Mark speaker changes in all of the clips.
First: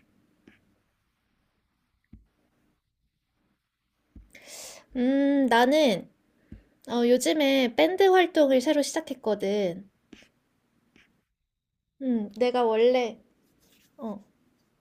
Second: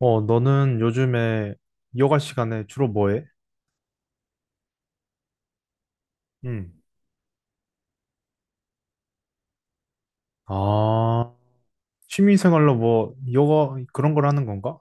Speaker 1: 너는 요즘에 여가 시간에 주로 뭐 해?
Speaker 2: 나는
Speaker 1: 응.
Speaker 2: 요즘에 밴드 활동을 새로 시작했거든.
Speaker 1: 아, 취미
Speaker 2: 내가
Speaker 1: 생활로 뭐
Speaker 2: 원래
Speaker 1: 여가 그런
Speaker 2: 어,
Speaker 1: 걸 하는 건가?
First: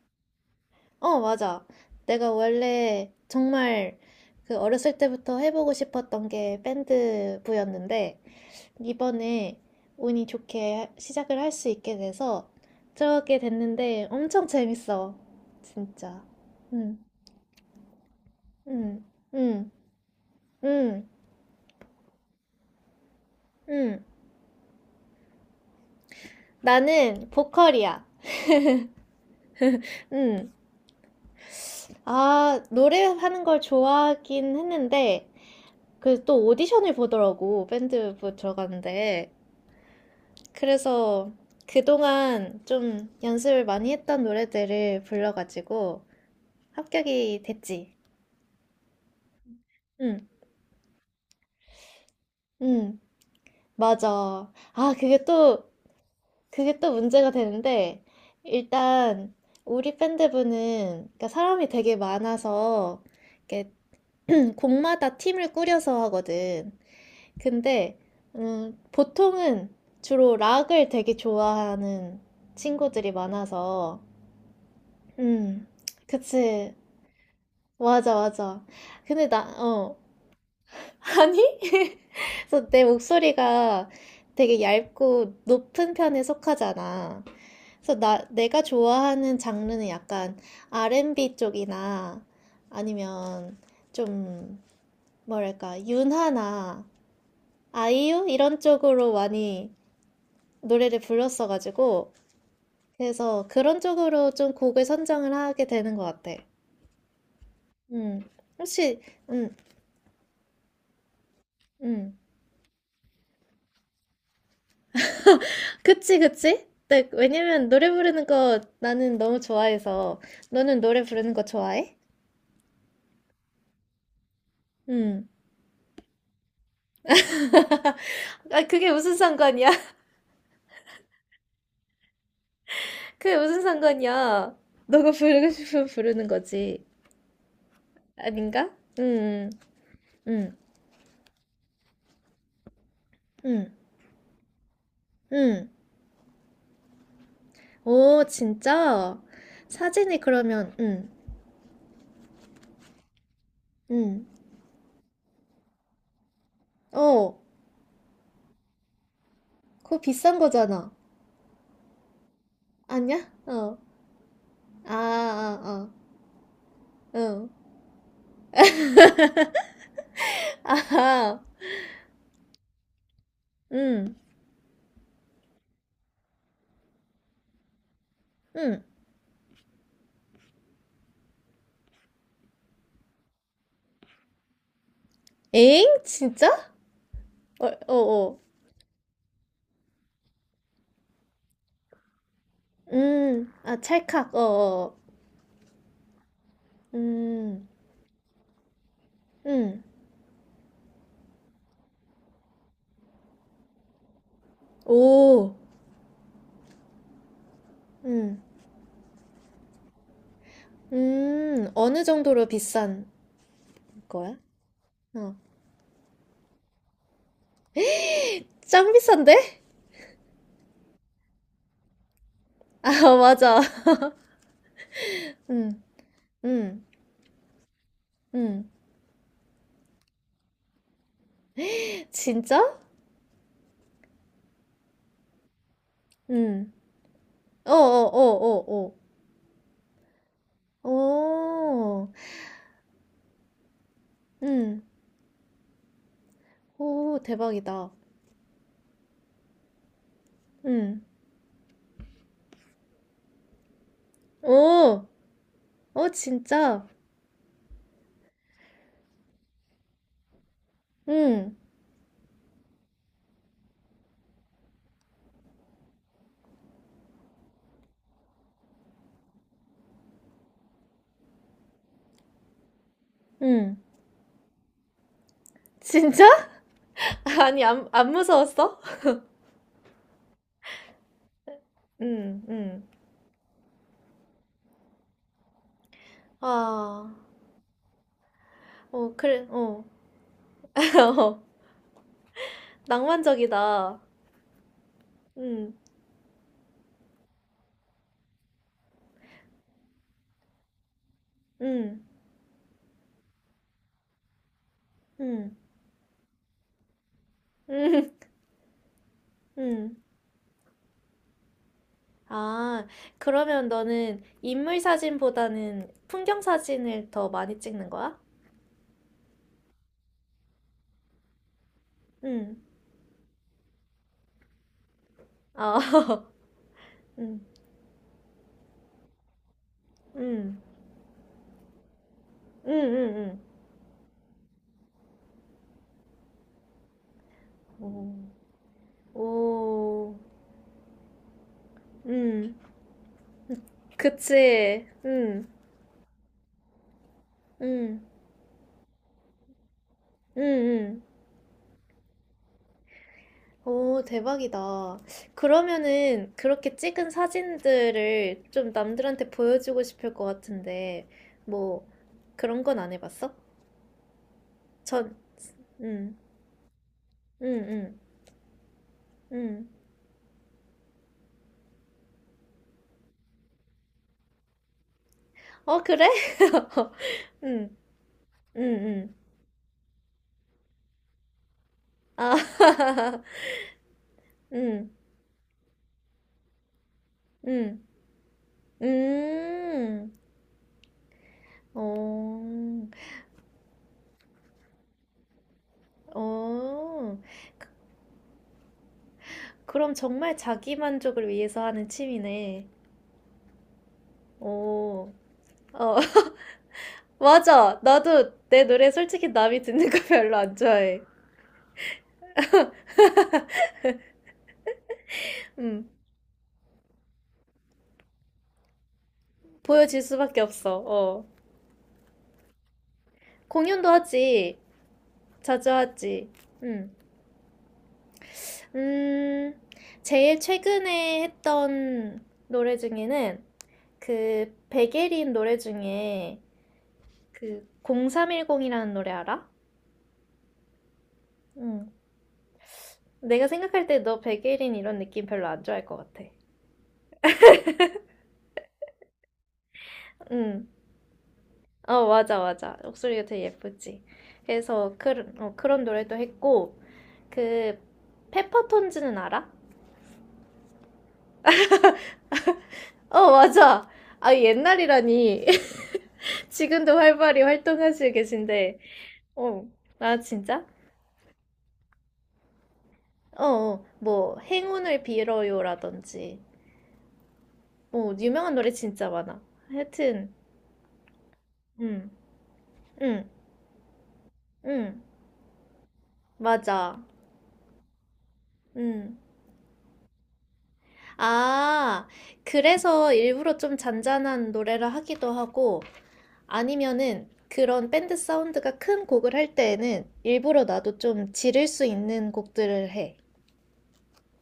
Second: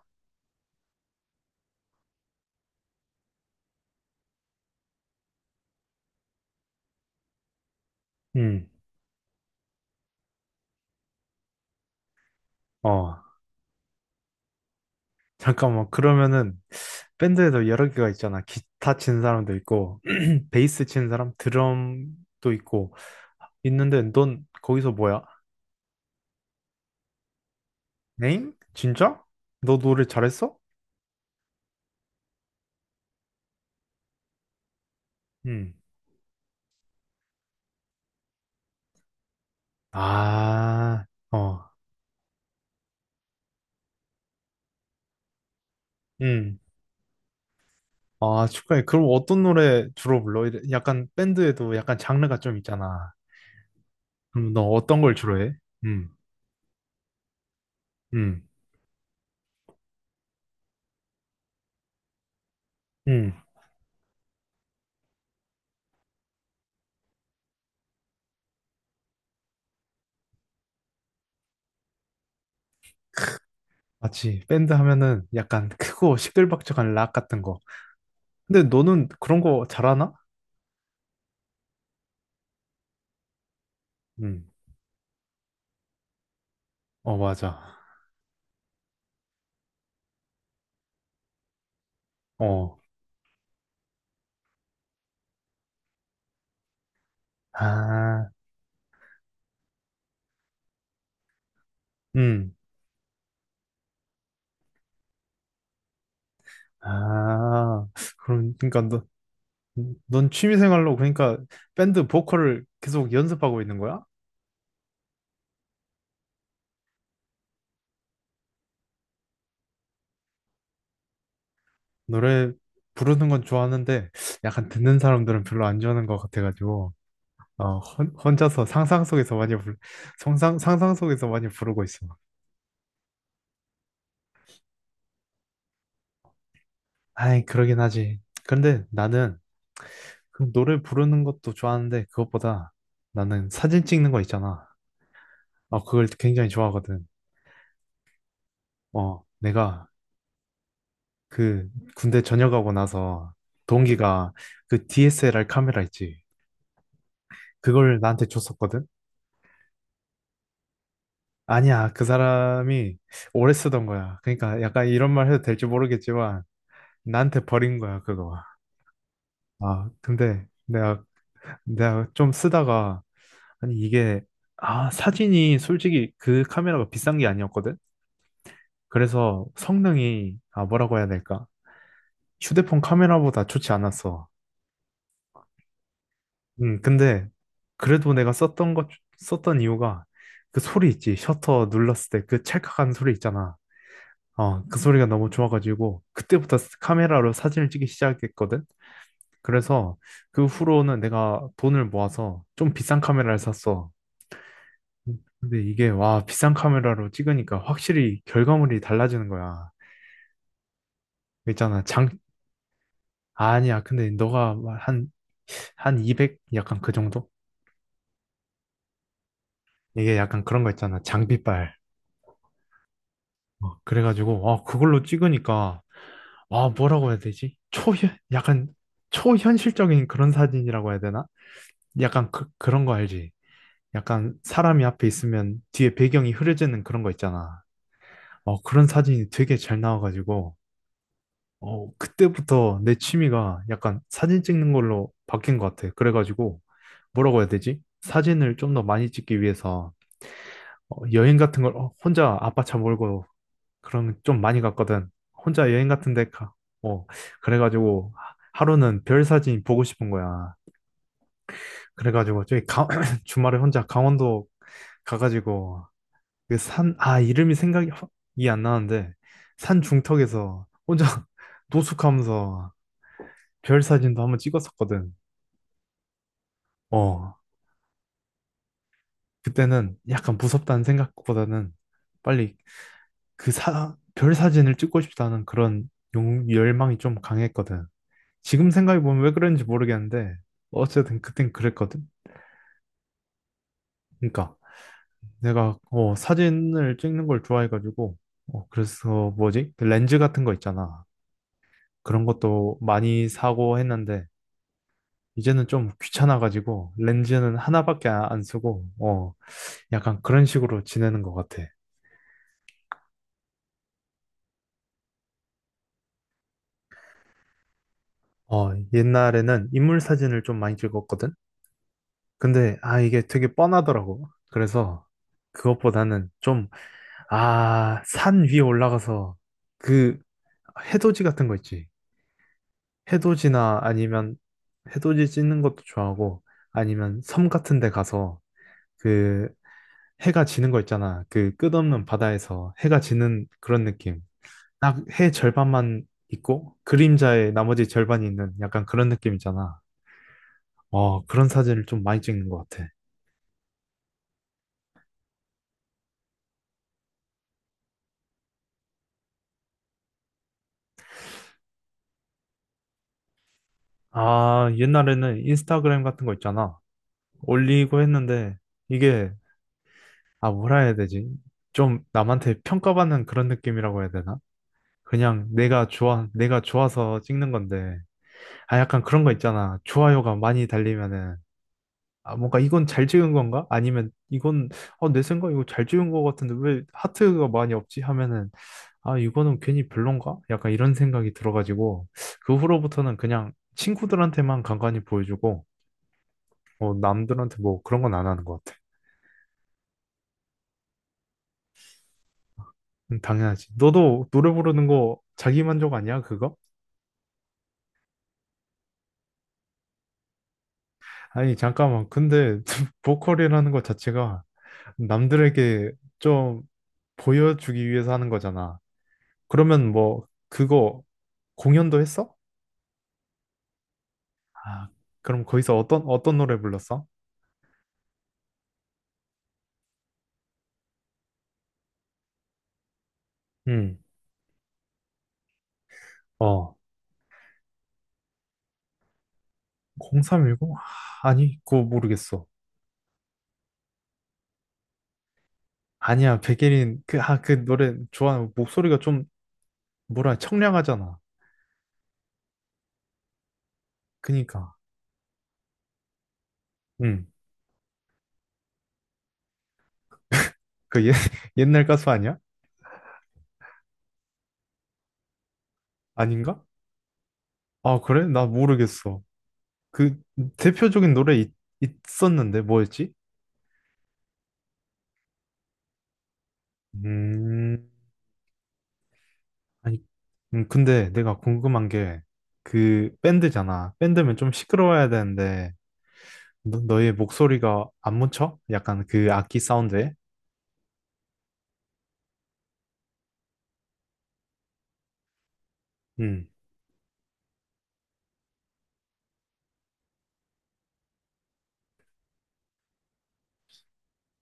Speaker 2: 어, 맞아. 내가 원래 정말 그 어렸을 때부터 해보고 싶었던 게 밴드부였는데
Speaker 1: 응.
Speaker 2: 이번에 운이 좋게 시작을 할 수 있게 돼서
Speaker 1: 어,
Speaker 2: 들어가게 됐는데 엄청 재밌어.
Speaker 1: 잠깐만.
Speaker 2: 진짜.
Speaker 1: 그러면은
Speaker 2: 음,
Speaker 1: 밴드에도 여러 개가 있잖아. 기타
Speaker 2: 음,
Speaker 1: 친 사람도
Speaker 2: 음,
Speaker 1: 있고, 베이스 친
Speaker 2: 음,
Speaker 1: 사람, 드럼도 있고 있는데
Speaker 2: 음.
Speaker 1: 넌 거기서 뭐야?
Speaker 2: 나는 보컬이야.
Speaker 1: 엥? 진짜? 너 노래
Speaker 2: 음.
Speaker 1: 잘했어?
Speaker 2: 아, 노래하는 걸 좋아하긴 했는데,
Speaker 1: 응.
Speaker 2: 그 또 오디션을 보더라고, 밴드 부 들어가는데.
Speaker 1: 아,
Speaker 2: 그래서
Speaker 1: 어.
Speaker 2: 그동안 좀 연습을 많이 했던 노래들을 불러가지고
Speaker 1: 응.
Speaker 2: 합격이 됐지.
Speaker 1: 아, 축하해. 그럼 어떤 노래 주로
Speaker 2: 응,
Speaker 1: 불러? 약간 밴드에도 약간 장르가 좀
Speaker 2: 응,
Speaker 1: 있잖아.
Speaker 2: 맞아.
Speaker 1: 그럼 너
Speaker 2: 아,
Speaker 1: 어떤 걸
Speaker 2: 그게
Speaker 1: 주로 해?
Speaker 2: 또,
Speaker 1: 음,
Speaker 2: 그게 또 문제가 되는데,
Speaker 1: 음,
Speaker 2: 일단 우리 밴드부는, 그러니까 사람이 되게 많아서,
Speaker 1: 음.
Speaker 2: 이렇게 곡마다 팀을 꾸려서 하거든. 근데 보통은 주로 락을 되게 좋아하는 친구들이 많아서
Speaker 1: 맞지. 밴드 하면은
Speaker 2: 음,
Speaker 1: 약간 크고
Speaker 2: 그치.
Speaker 1: 시끌벅적한 락 같은 거.
Speaker 2: 맞아,
Speaker 1: 근데
Speaker 2: 맞아.
Speaker 1: 너는
Speaker 2: 근데
Speaker 1: 그런 거 잘하나?
Speaker 2: 아니? 그래서 내 목소리가
Speaker 1: 음,
Speaker 2: 되게 얇고 높은 편에
Speaker 1: 어,
Speaker 2: 속하잖아.
Speaker 1: 맞아.
Speaker 2: 그래서 내가 좋아하는 장르는 약간 R&B 쪽이나
Speaker 1: 어,
Speaker 2: 아니면 좀 뭐랄까, 윤하나 아이유
Speaker 1: 아,
Speaker 2: 이런 쪽으로 많이 노래를 불렀어가지고
Speaker 1: 음,
Speaker 2: 그래서 그런 쪽으로 좀 곡을 선정을 하게 되는 것 같아.
Speaker 1: 아.
Speaker 2: 음,
Speaker 1: 그럼, 그러니까
Speaker 2: 혹시
Speaker 1: 너,
Speaker 2: 음,
Speaker 1: 넌 취미생활로 그러니까 밴드
Speaker 2: 음,
Speaker 1: 보컬을 계속 연습하고 있는 거야?
Speaker 2: 그치 그치? 네, 왜냐면 노래 부르는 거 나는 너무 좋아해서 너는 노래 부르는 거 좋아해?
Speaker 1: 노래 부르는 건 좋아하는데 약간 듣는
Speaker 2: 음,
Speaker 1: 사람들은 별로 안 좋아하는 것 같아가지고.
Speaker 2: 아
Speaker 1: 혼자서
Speaker 2: 그게
Speaker 1: 상상
Speaker 2: 무슨
Speaker 1: 속에서 많이
Speaker 2: 상관이야?
Speaker 1: 상상 속에서 많이 부르고 있어.
Speaker 2: 그게 무슨 상관이야? 너가 부르고 싶으면 부르는 거지.
Speaker 1: 아이, 그러긴 하지.
Speaker 2: 아닌가?
Speaker 1: 근데 나는 그
Speaker 2: 음,
Speaker 1: 노래 부르는 것도 좋아하는데 그것보다 나는
Speaker 2: 음,
Speaker 1: 사진 찍는 거 있잖아.
Speaker 2: 음. 음.
Speaker 1: 그걸 굉장히 좋아하거든.
Speaker 2: 오, 진짜?
Speaker 1: 내가
Speaker 2: 사진이 그러면.
Speaker 1: 그 군대 전역하고 나서
Speaker 2: 응.
Speaker 1: 동기가 그 DSLR 카메라 있지.
Speaker 2: 어,
Speaker 1: 그걸 나한테 줬었거든.
Speaker 2: 그거 비싼 거잖아.
Speaker 1: 아니야, 그 사람이
Speaker 2: 아니야?
Speaker 1: 오래
Speaker 2: 어.
Speaker 1: 쓰던 거야. 그러니까 약간
Speaker 2: 아,
Speaker 1: 이런 말 해도
Speaker 2: 아,
Speaker 1: 될지
Speaker 2: 아.
Speaker 1: 모르겠지만 나한테
Speaker 2: 응.
Speaker 1: 버린 거야, 그거. 아, 근데 내가
Speaker 2: 아하.
Speaker 1: 내가 좀 쓰다가 아니
Speaker 2: 응.
Speaker 1: 이게 사진이 솔직히 그 카메라가 비싼 게 아니었거든.
Speaker 2: 응.
Speaker 1: 그래서 성능이 뭐라고 해야 될까? 휴대폰 카메라보다 좋지 않았어.
Speaker 2: 에잉? 진짜?
Speaker 1: 근데
Speaker 2: 어, 어,
Speaker 1: 그래도 내가
Speaker 2: 어.
Speaker 1: 썼던 이유가 그 소리 있지 셔터 눌렀을 때 그 찰칵하는 소리
Speaker 2: 음.
Speaker 1: 있잖아.
Speaker 2: 아, 찰칵. 어,
Speaker 1: 그
Speaker 2: 어.
Speaker 1: 소리가 너무 좋아가지고 그때부터 카메라로
Speaker 2: 음.
Speaker 1: 사진을 찍기 시작했거든.
Speaker 2: 음.
Speaker 1: 그래서 그 후로는 내가 돈을 모아서 좀 비싼 카메라를 샀어.
Speaker 2: 오.
Speaker 1: 근데 이게 와 비싼 카메라로 찍으니까 확실히
Speaker 2: 음.
Speaker 1: 결과물이 달라지는 거야.
Speaker 2: 음.
Speaker 1: 있잖아
Speaker 2: 어느
Speaker 1: 장
Speaker 2: 정도로 비싼
Speaker 1: 아니야 근데
Speaker 2: 거야?
Speaker 1: 너가 한한
Speaker 2: 어.
Speaker 1: 200 약간 그 정도?
Speaker 2: 짱 비싼데?
Speaker 1: 이게 약간 그런 거 있잖아 장비빨.
Speaker 2: 아, 맞아.
Speaker 1: 그래가지고 그걸로 찍으니까
Speaker 2: 음. 음.
Speaker 1: 뭐라고 해야 되지? 초현 약간
Speaker 2: 음.
Speaker 1: 초현실적인 그런 사진이라고 해야 되나? 약간
Speaker 2: 진짜?
Speaker 1: 그런 거 알지? 약간 사람이 앞에 있으면 뒤에 배경이
Speaker 2: 음.
Speaker 1: 흐려지는 그런 거 있잖아.
Speaker 2: 어, 어, 어,
Speaker 1: 그런
Speaker 2: 어,
Speaker 1: 사진이 되게 잘 나와가지고.
Speaker 2: 어. 오.
Speaker 1: 그때부터 내 취미가 약간 사진 찍는
Speaker 2: 응.
Speaker 1: 걸로 바뀐 것 같아. 그래가지고
Speaker 2: 오,
Speaker 1: 뭐라고 해야 되지?
Speaker 2: 대박이다.
Speaker 1: 사진을 좀 더 많이 찍기 위해서
Speaker 2: 응.
Speaker 1: 여행 같은 걸 혼자 아빠 차 몰고 그런 거좀 많이
Speaker 2: 오,
Speaker 1: 갔거든. 혼자 여행
Speaker 2: 어,
Speaker 1: 같은 데 가.
Speaker 2: 진짜?
Speaker 1: 어, 그래가지고 하루는 별 사진 보고 싶은 거야.
Speaker 2: 응,
Speaker 1: 그래가지고 저기 주말에 혼자 강원도 가가지고 그 산, 아, 이름이 생각이 이안 나는데 산 중턱에서 혼자 노숙하면서
Speaker 2: 응.
Speaker 1: 별 사진도 한번 찍었었거든.
Speaker 2: 진짜?
Speaker 1: 어,
Speaker 2: 아니, 안 무서웠어?
Speaker 1: 그때는 약간 무섭다는 생각보다는
Speaker 2: 응,
Speaker 1: 빨리
Speaker 2: 응.
Speaker 1: 그 별 사진을 찍고 싶다는 그런 열망이
Speaker 2: 아,
Speaker 1: 좀 강했거든. 지금
Speaker 2: 어,
Speaker 1: 생각해보면 왜
Speaker 2: 그래,
Speaker 1: 그런지
Speaker 2: 어.
Speaker 1: 모르겠는데, 어쨌든
Speaker 2: 어,
Speaker 1: 그땐 그랬거든.
Speaker 2: 낭만적이다.
Speaker 1: 그러니까
Speaker 2: 응,
Speaker 1: 내가 사진을 찍는 걸 좋아해가지고, 그래서 뭐지? 그 렌즈 같은 거 있잖아.
Speaker 2: 응,
Speaker 1: 그런 것도 많이 사고 했는데,
Speaker 2: 응,
Speaker 1: 이제는 좀 귀찮아가지고, 렌즈는 하나밖에
Speaker 2: 응,
Speaker 1: 안 쓰고,
Speaker 2: 응.
Speaker 1: 약간 그런 식으로 지내는 것 같아.
Speaker 2: 아, 그러면 너는 인물 사진보다는 풍경 사진을 더 많이 찍는 거야?
Speaker 1: 옛날에는 인물 사진을 좀 많이 찍었거든?
Speaker 2: 응,
Speaker 1: 근데, 아, 이게 되게 뻔하더라고. 그래서,
Speaker 2: 아,
Speaker 1: 그것보다는 좀,
Speaker 2: 응,
Speaker 1: 아, 산 위에 올라가서, 그,
Speaker 2: 응,
Speaker 1: 해돋이 같은 거 있지.
Speaker 2: 응, 응,
Speaker 1: 해돋이나 아니면, 해돋이 찍는 것도 좋아하고, 아니면 섬 같은 데
Speaker 2: 응.
Speaker 1: 가서,
Speaker 2: 오,
Speaker 1: 그,
Speaker 2: 오,
Speaker 1: 해가 지는 거 있잖아. 그 끝없는
Speaker 2: 응.
Speaker 1: 바다에서 해가 지는 그런 느낌.
Speaker 2: 그치.
Speaker 1: 딱 해
Speaker 2: 응,
Speaker 1: 절반만 있고, 그림자의 나머지
Speaker 2: 응,
Speaker 1: 절반이 있는 약간 그런 느낌 있잖아.
Speaker 2: 응, 응.
Speaker 1: 와, 그런 사진을 좀 많이 찍는 것 같아.
Speaker 2: 오, 대박이다. 그러면은 그렇게 찍은 사진들을 좀 남들한테 보여주고 싶을 것 같은데, 뭐, 그런 건 안 해봤어?
Speaker 1: 아,
Speaker 2: 전,
Speaker 1: 옛날에는 인스타그램
Speaker 2: 응,
Speaker 1: 같은 거 있잖아.
Speaker 2: 응, 응,
Speaker 1: 올리고 했는데, 이게,
Speaker 2: 응.
Speaker 1: 아, 뭐라 해야 되지? 좀 남한테 평가받는 그런 느낌이라고 해야 되나? 그냥
Speaker 2: 어, 그래?
Speaker 1: 내가 좋아서 찍는
Speaker 2: 응,
Speaker 1: 건데,
Speaker 2: 응,
Speaker 1: 아, 약간
Speaker 2: 응.
Speaker 1: 그런 거 있잖아. 좋아요가 많이 달리면은,
Speaker 2: 아,
Speaker 1: 아, 뭔가 이건 잘 찍은 건가? 아니면 이건,
Speaker 2: 응,
Speaker 1: 내 생각 이거 잘 찍은 것 같은데 왜 하트가 많이
Speaker 2: 응,
Speaker 1: 없지? 하면은, 아, 이거는 괜히
Speaker 2: 음.
Speaker 1: 별론가? 약간 이런 생각이 들어가지고,
Speaker 2: 어,
Speaker 1: 그 후로부터는 그냥 친구들한테만 간간히 보여주고,
Speaker 2: 어.
Speaker 1: 남들한테
Speaker 2: 그-
Speaker 1: 뭐 그런 건 안 하는 것 같아.
Speaker 2: 그럼 정말 자기 만족을 위해서 하는 취미네.
Speaker 1: 당연하지. 너도 노래 부르는
Speaker 2: 어,
Speaker 1: 거 자기 만족
Speaker 2: 어,
Speaker 1: 아니야, 그거?
Speaker 2: 맞아. 나도 내 노래 솔직히 남이 듣는 거 별로 안 좋아해.
Speaker 1: 아니, 잠깐만. 근데 보컬이라는 것 자체가
Speaker 2: 음,
Speaker 1: 남들에게 좀 보여주기 위해서 하는 거잖아. 그러면
Speaker 2: 보여질
Speaker 1: 뭐,
Speaker 2: 수밖에 없어.
Speaker 1: 그거
Speaker 2: 어,
Speaker 1: 공연도 했어?
Speaker 2: 공연도 하지.
Speaker 1: 아, 그럼
Speaker 2: 자주
Speaker 1: 거기서
Speaker 2: 하지.
Speaker 1: 어떤 노래
Speaker 2: 음,
Speaker 1: 불렀어?
Speaker 2: 음, 제일 최근에 했던 노래 중에는
Speaker 1: 응.
Speaker 2: 그 백예린 노래 중에
Speaker 1: 어,
Speaker 2: 그 0310이라는 노래 알아?
Speaker 1: 0310? 아니, 그거
Speaker 2: 음,
Speaker 1: 모르겠어.
Speaker 2: 내가 생각할 때 너 백예린 이런 느낌 별로 안 좋아할 것 같아.
Speaker 1: 아니야, 백예린, 그, 아, 그 노래 좋아. 목소리가 좀, 뭐라,
Speaker 2: 음.
Speaker 1: 청량하잖아.
Speaker 2: 어, 맞아, 맞아. 목소리가 되게 예쁘지.
Speaker 1: 그니까.
Speaker 2: 그래서 그런 노래도 했고,
Speaker 1: 응.
Speaker 2: 그, 페퍼톤즈는 알아?
Speaker 1: 그 옛날 가수 아니야?
Speaker 2: 어, 맞아. 아, 옛날이라니.
Speaker 1: 아닌가?
Speaker 2: 지금도 활발히
Speaker 1: 아,
Speaker 2: 활동하시고
Speaker 1: 그래? 나
Speaker 2: 계신데.
Speaker 1: 모르겠어.
Speaker 2: 어,
Speaker 1: 그,
Speaker 2: 아, 진짜?
Speaker 1: 대표적인 노래 있었는데, 뭐였지?
Speaker 2: 어, 어, 뭐, 행운을 빌어요라든지.
Speaker 1: 음,
Speaker 2: 뭐, 유명한 노래 진짜 많아.
Speaker 1: 아니,
Speaker 2: 하여튼,
Speaker 1: 근데 내가 궁금한
Speaker 2: 응,
Speaker 1: 게, 그,
Speaker 2: 응,
Speaker 1: 밴드잖아. 밴드면 좀
Speaker 2: 응,
Speaker 1: 시끄러워야 되는데,
Speaker 2: 맞아.
Speaker 1: 너의 목소리가 안 묻혀? 약간
Speaker 2: 응.
Speaker 1: 그 악기 사운드에?
Speaker 2: 아, 그래서 일부러 좀 잔잔한 노래를 하기도 하고,
Speaker 1: 음,
Speaker 2: 아니면은 그런 밴드 사운드가 큰 곡을 할 때에는 일부러 나도 좀 지를 수 있는 곡들을 해.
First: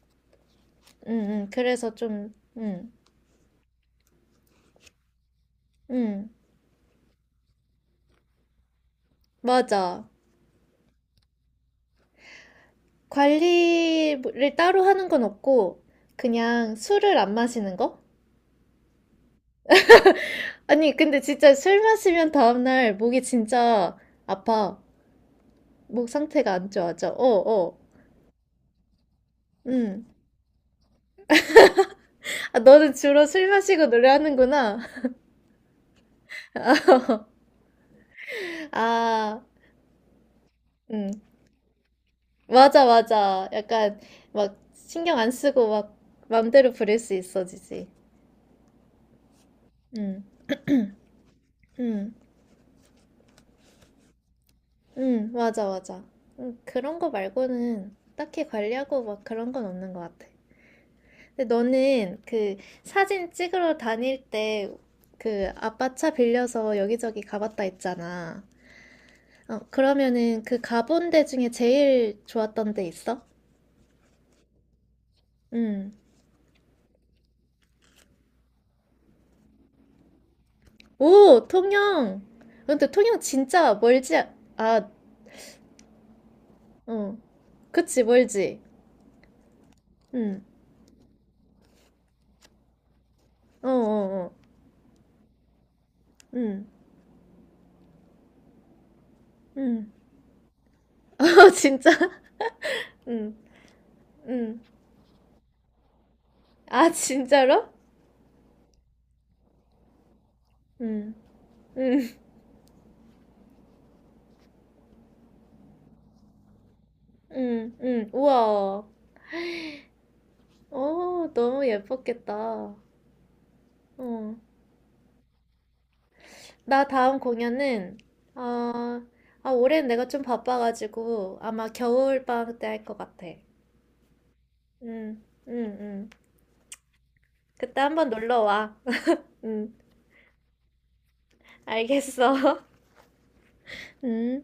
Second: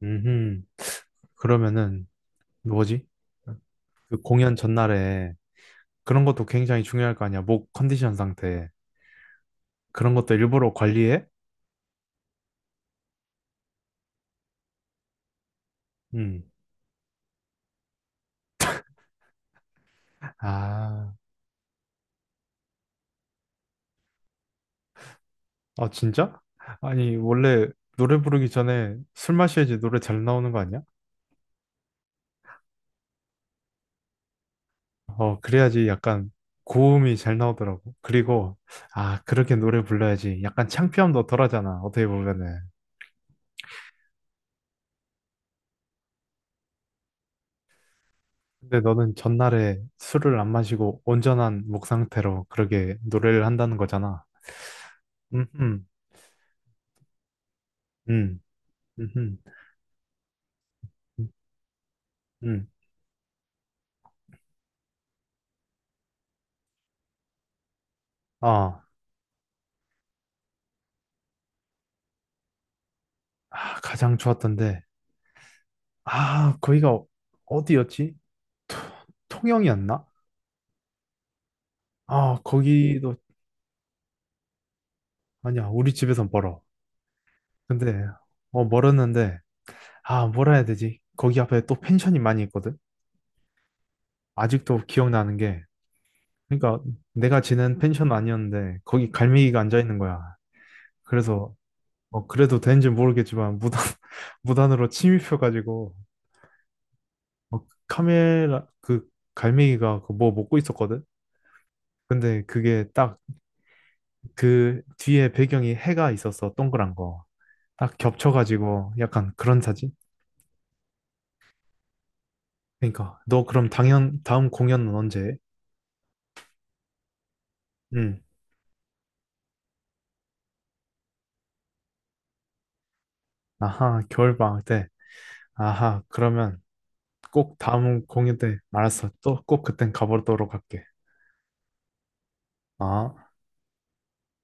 Speaker 1: 음,
Speaker 2: 응, 응. 그래서
Speaker 1: 그러면은,
Speaker 2: 좀, 응,
Speaker 1: 뭐지? 그 공연 전날에, 그런
Speaker 2: 응.
Speaker 1: 것도 굉장히 중요할 거 아니야. 목 컨디션 상태.
Speaker 2: 맞아.
Speaker 1: 그런 것도 일부러 관리해?
Speaker 2: 관리를 따로 하는 건 없고,
Speaker 1: 음.
Speaker 2: 그냥 술을 안 마시는 거? 아니,
Speaker 1: 아,
Speaker 2: 근데 진짜 술 마시면 다음날 목이 진짜 아파.
Speaker 1: 아,
Speaker 2: 목
Speaker 1: 진짜?
Speaker 2: 상태가 안 좋아져.
Speaker 1: 아니,
Speaker 2: 어,
Speaker 1: 원래
Speaker 2: 어.
Speaker 1: 노래 부르기 전에 술 마셔야지 노래
Speaker 2: 응.
Speaker 1: 잘 나오는 거 아니야?
Speaker 2: 아, 너는 주로 술 마시고 노래하는구나.
Speaker 1: 그래야지 약간 고음이 잘 나오더라고. 그리고, 아,
Speaker 2: 아,
Speaker 1: 그렇게 노래 불러야지 약간
Speaker 2: 응.
Speaker 1: 창피함도 덜하잖아. 어떻게 보면은.
Speaker 2: 맞아, 맞아. 약간 막 신경 안 쓰고 막 맘대로 부릴 수 있어지지.
Speaker 1: 근데 너는 전날에
Speaker 2: 응,
Speaker 1: 술을 안 마시고 온전한 목
Speaker 2: 응,
Speaker 1: 상태로 그렇게 노래를 한다는 거잖아.
Speaker 2: 응,
Speaker 1: 음,
Speaker 2: 맞아,
Speaker 1: 음,
Speaker 2: 맞아. 응, 그런 거 말고는
Speaker 1: 음,
Speaker 2: 딱히 관리하고 막
Speaker 1: 음,
Speaker 2: 그런 건 없는 것 같아.
Speaker 1: 음,
Speaker 2: 근데 너는 그
Speaker 1: 음.
Speaker 2: 사진 찍으러 다닐 때 그 아빠 차 빌려서 여기저기 가봤다 했잖아.
Speaker 1: 아,
Speaker 2: 어, 그러면은 그 가본 데 중에 제일 좋았던 데 있어?
Speaker 1: 아, 가장 좋았던데.
Speaker 2: 응.
Speaker 1: 아, 거기가 어- 디였지 토- 통영이었나?
Speaker 2: 오, 통영!
Speaker 1: 아,
Speaker 2: 근데
Speaker 1: 거기도
Speaker 2: 통영 진짜 멀지, 아, 아,
Speaker 1: 아니야. 우리 집에선 멀어.
Speaker 2: 어. 그치,
Speaker 1: 근데
Speaker 2: 멀지.
Speaker 1: 멀었는데 아,
Speaker 2: 응,
Speaker 1: 뭐라 해야 되지? 거기 앞에 또 펜션이 많이 있거든.
Speaker 2: 어, 어, 어,
Speaker 1: 아직도 기억나는 게
Speaker 2: 응,
Speaker 1: 그러니까 내가 지낸 펜션 아니었는데 거기 갈매기가 앉아
Speaker 2: 응.
Speaker 1: 있는 거야.
Speaker 2: 어,
Speaker 1: 그래서
Speaker 2: 진짜?
Speaker 1: 그래도 되는지
Speaker 2: 응,
Speaker 1: 모르겠지만 무단
Speaker 2: 응.
Speaker 1: 무단으로 침입해 가지고
Speaker 2: 아, 진짜로?
Speaker 1: 카메라 그 갈매기가 그뭐 먹고 있었거든.
Speaker 2: 응, 응,
Speaker 1: 근데 그게 딱 그 뒤에 배경이 해가 있었어. 동그란 거.
Speaker 2: 응,
Speaker 1: 딱
Speaker 2: 응. 우와.
Speaker 1: 겹쳐가지고 약간 그런 사진?
Speaker 2: 어, 너무 예뻤겠다.
Speaker 1: 그러니까 너 그럼 당연
Speaker 2: 어.
Speaker 1: 다음 공연은 언제?
Speaker 2: 나 다음 공연은,
Speaker 1: 응.
Speaker 2: 어, 아, 올해는 내가 좀 바빠가지고 아마 겨울방학 때 할 것 같아.
Speaker 1: 아하, 겨울방학 때.
Speaker 2: 응, 응,
Speaker 1: 아하,
Speaker 2: 응.
Speaker 1: 그러면 꼭
Speaker 2: 그때
Speaker 1: 다음
Speaker 2: 한번
Speaker 1: 공연
Speaker 2: 놀러
Speaker 1: 때
Speaker 2: 와.
Speaker 1: 알았어. 또 꼭
Speaker 2: 응,
Speaker 1: 그땐 가보도록 할게.
Speaker 2: 알겠어.
Speaker 1: 아.
Speaker 2: 응.